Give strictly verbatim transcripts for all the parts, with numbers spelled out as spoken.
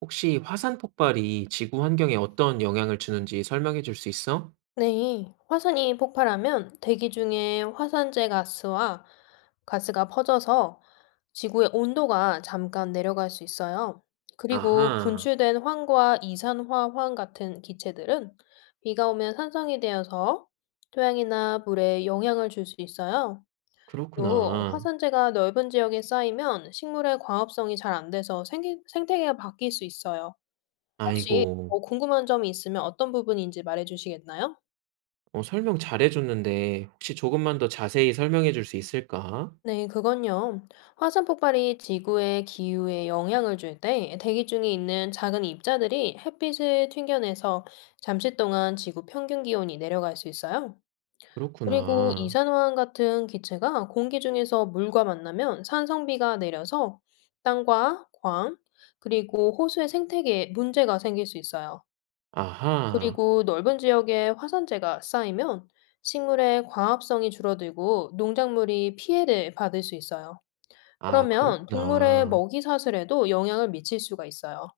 혹시 화산 폭발이 지구 환경에 어떤 영향을 주는지 설명해 줄 수 있어? 네, 화산이 폭발하면 대기 중에 화산재 가스와 가스가 퍼져서 지구의 온도가 잠깐 내려갈 수 있어요. 그리고 아하. 분출된 황과 이산화황 같은 기체들은 비가 오면 산성이 되어서 토양이나 물에 영향을 줄 수 있어요. 또 그렇구나. 화산재가 넓은 지역에 쌓이면 식물의 광합성이 잘 안 돼서 생기, 생태계가 바뀔 수 있어요. 혹시 아이고. 뭐 궁금한 점이 있으면 어떤 부분인지 말해 주시겠나요? 어, 설명 잘해 줬는데 혹시 조금만 더 자세히 설명해 줄 수 있을까? 네, 그건요. 화산 폭발이 지구의 기후에 영향을 줄 때 대기 중에 있는 작은 입자들이 햇빛을 튕겨내서 잠시 동안 지구 평균 기온이 내려갈 수 있어요. 그리고 그렇구나. 이산화황 같은 기체가 공기 중에서 물과 만나면 산성비가 내려서 땅과 광, 그리고 호수의 생태계에 문제가 생길 수 있어요. 아하. 그리고 넓은 지역에 화산재가 쌓이면 식물의 광합성이 줄어들고 농작물이 피해를 받을 수 있어요. 아, 그러면 동물의 그렇구나. 먹이 사슬에도 영향을 미칠 수가 있어요.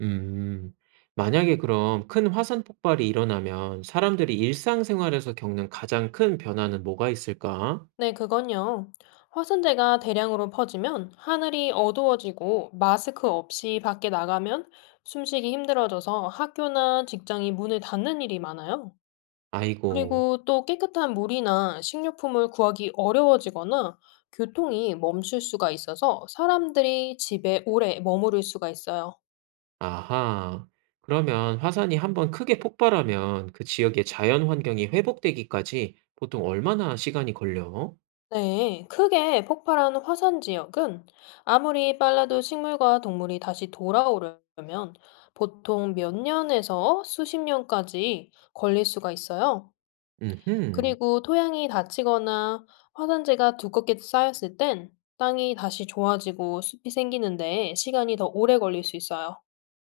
음, 만약에 그럼 큰 화산 폭발이 일어나면 사람들이 일상생활에서 겪는 가장 큰 변화는 뭐가 있을까? 네, 그건요. 화산재가 대량으로 퍼지면 하늘이 어두워지고 마스크 없이 밖에 나가면 숨쉬기 힘들어져서 학교나 직장이 문을 닫는 일이 많아요. 아이고. 그리고 또 깨끗한 물이나 식료품을 구하기 어려워지거나 교통이 멈출 수가 있어서 사람들이 집에 오래 머무를 수가 있어요. 아하. 그러면 화산이 한번 크게 폭발하면 그 지역의 자연 환경이 회복되기까지 보통 얼마나 시간이 걸려? 네, 크게 폭발한 화산 지역은 아무리 빨라도 식물과 동물이 다시 돌아오려면 보통 몇 년에서 수십 년까지 걸릴 수가 있어요. 음흠. 그리고 토양이 다치거나 화산재가 두껍게 쌓였을 땐 땅이 다시 좋아지고 숲이 생기는데 시간이 더 오래 걸릴 수 있어요.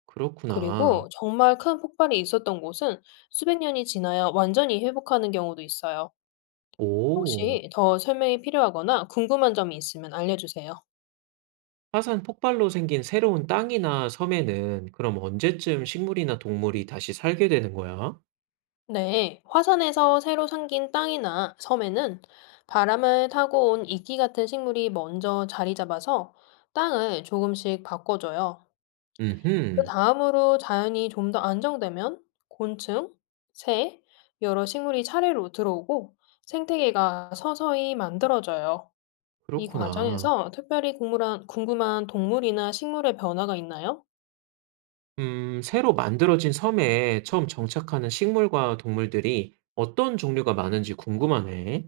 그렇구나. 그리고 정말 큰 폭발이 있었던 곳은 수백 년이 지나야 완전히 회복하는 경우도 있어요. 오. 혹시 더 설명이 필요하거나 궁금한 점이 있으면 알려주세요. 화산 폭발로 생긴 새로운 땅이나 섬에는 그럼 언제쯤 식물이나 동물이 다시 살게 되는 거야? 네, 화산에서 새로 생긴 땅이나 섬에는 바람을 타고 온 이끼 같은 식물이 먼저 자리 잡아서 땅을 조금씩 바꿔줘요. 그 음흠. 다음으로 자연이 좀 더 안정되면 곤충, 새, 여러 식물이 차례로 들어오고 생태계가 서서히 만들어져요. 이 그렇구나. 과정에서 특별히 궁금한, 궁금한 동물이나 식물의 변화가 있나요? 음, 새로 만들어진 섬에 처음 정착하는 식물과 동물들이 어떤 종류가 많은지 궁금하네.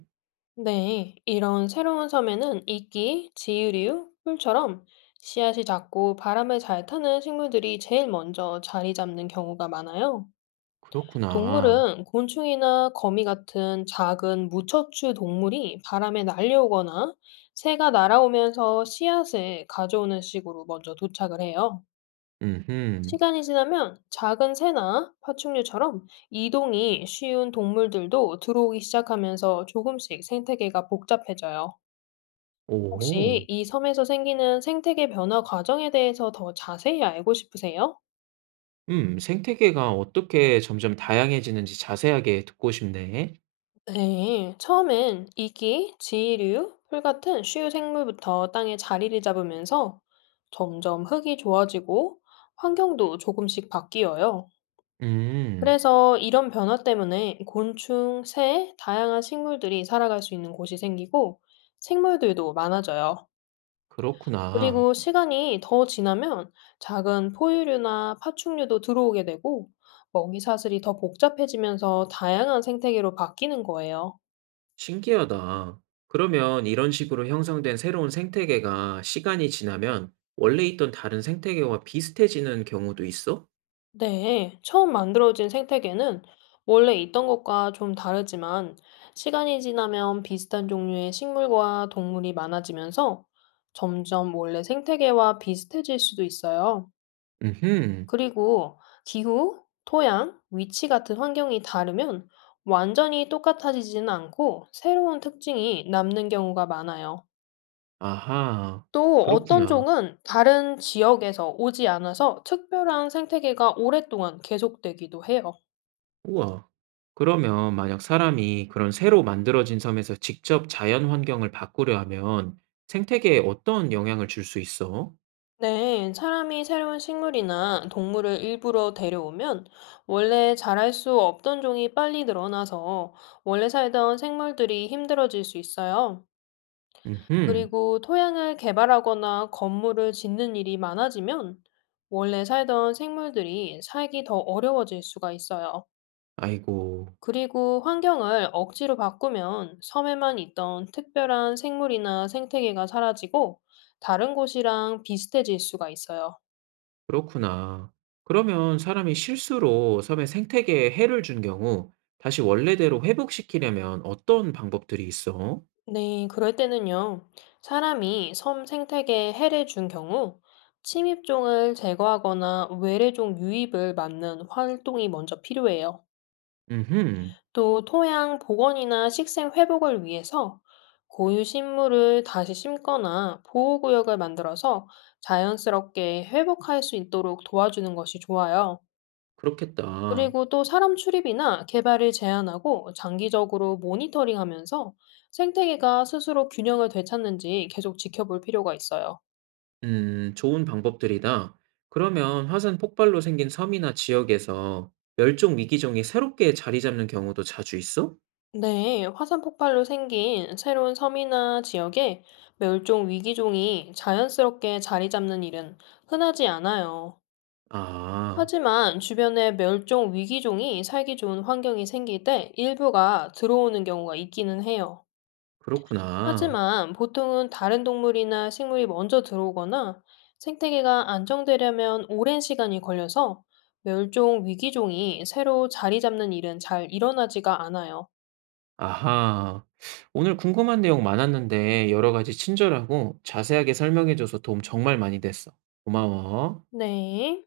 네, 이런 새로운 섬에는 이끼, 지유류, 풀처럼 씨앗이 작고 바람에 잘 타는 식물들이 제일 먼저 자리 잡는 경우가 많아요. 그렇구나. 동물은 곤충이나 거미 같은 작은 무척추 동물이 바람에 날려오거나 새가 날아오면서 씨앗을 가져오는 식으로 먼저 도착을 해요. 음흠. 시간이 지나면 작은 새나 파충류처럼 이동이 쉬운 동물들도 들어오기 시작하면서 조금씩 생태계가 복잡해져요. 혹시 오. 이 섬에서 생기는 생태계 변화 과정에 대해서 더 자세히 알고 싶으세요? 음, 생태계가 어떻게 점점 다양해지는지 자세하게 듣고 싶네. 네, 처음엔 이기, 지류풀 같은 쉬우 생물부터 땅에 자리를 잡으면서 점점 흙이 좋아지고 환경도 조금씩 바뀌어요. 음. 그래서 이런 변화 때문에 곤충, 새, 다양한 식물들이 살아갈 수 있는 곳이 생기고 생물들도 많아져요. 그렇구나. 그리고 시간이 더 지나면 작은 포유류나 파충류도 들어오게 되고 먹이 사슬이 더 복잡해지면서 다양한 생태계로 바뀌는 거예요. 신기하다. 그러면 이런 식으로 형성된 새로운 생태계가 시간이 지나면 원래 있던 다른 생태계와 비슷해지는 경우도 있어? 네, 처음 만들어진 생태계는 원래 있던 것과 좀 다르지만 시간이 지나면 비슷한 종류의 식물과 동물이 많아지면서 점점 원래 생태계와 비슷해질 수도 있어요. 음흠. 그리고 기후, 토양, 위치 같은 환경이 다르면 완전히 똑같아지지는 않고 새로운 특징이 남는 경우가 많아요. 아하. 또 어떤 그렇구나. 종은 다른 지역에서 오지 않아서 특별한 생태계가 오랫동안 계속되기도 해요. 우와. 그러면 만약 사람이 그런 새로 만들어진 섬에서 직접 자연 환경을 바꾸려 하면 생태계에 어떤 영향을 줄 수 있어? 네, 사람이 새로운 식물이나 동물을 일부러 데려오면 원래 자랄 수 없던 종이 빨리 늘어나서 원래 살던 생물들이 힘들어질 수 있어요. 음. 그리고 토양을 개발하거나 건물을 짓는 일이 많아지면 원래 살던 생물들이 살기 더 어려워질 수가 있어요. 아이고. 그리고 환경을 억지로 바꾸면 섬에만 있던 특별한 생물이나 생태계가 사라지고 다른 곳이랑 비슷해질 수가 있어요. 그렇구나. 그러면 사람이 실수로 섬의 생태계에 해를 준 경우 다시 원래대로 회복시키려면 어떤 방법들이 있어? 네, 그럴 때는요. 사람이 섬 생태계에 해를 준 경우 침입종을 제거하거나 외래종 유입을 막는 활동이 먼저 필요해요. 음흠. 또 토양 복원이나 식생 회복을 위해서 고유 식물을 다시 심거나 보호구역을 만들어서 자연스럽게 회복할 수 있도록 도와주는 것이 좋아요. 그렇겠다. 그리고 또 사람 출입이나 개발을 제한하고 장기적으로 모니터링하면서 생태계가 스스로 균형을 되찾는지 계속 지켜볼 필요가 있어요. 음, 좋은 방법들이다. 그러면 화산 폭발로 생긴 섬이나 지역에서 멸종 위기종이 새롭게 자리 잡는 경우도 자주 있어? 네, 화산 폭발로 생긴 새로운 섬이나 지역에 멸종 위기종이 자연스럽게 자리 잡는 일은 흔하지 않아요. 아, 하지만 주변에 멸종 위기종이 살기 좋은 환경이 생길 때 일부가 들어오는 경우가 있기는 해요. 그렇구나. 하지만 보통은 다른 동물이나 식물이 먼저 들어오거나 생태계가 안정되려면 오랜 시간이 걸려서 멸종 위기종이 새로 자리 잡는 일은 잘 일어나지가 않아요. 아하. 오늘 궁금한 내용 많았는데 여러 가지 친절하고 자세하게 설명해줘서 도움 정말 많이 됐어. 고마워. 네.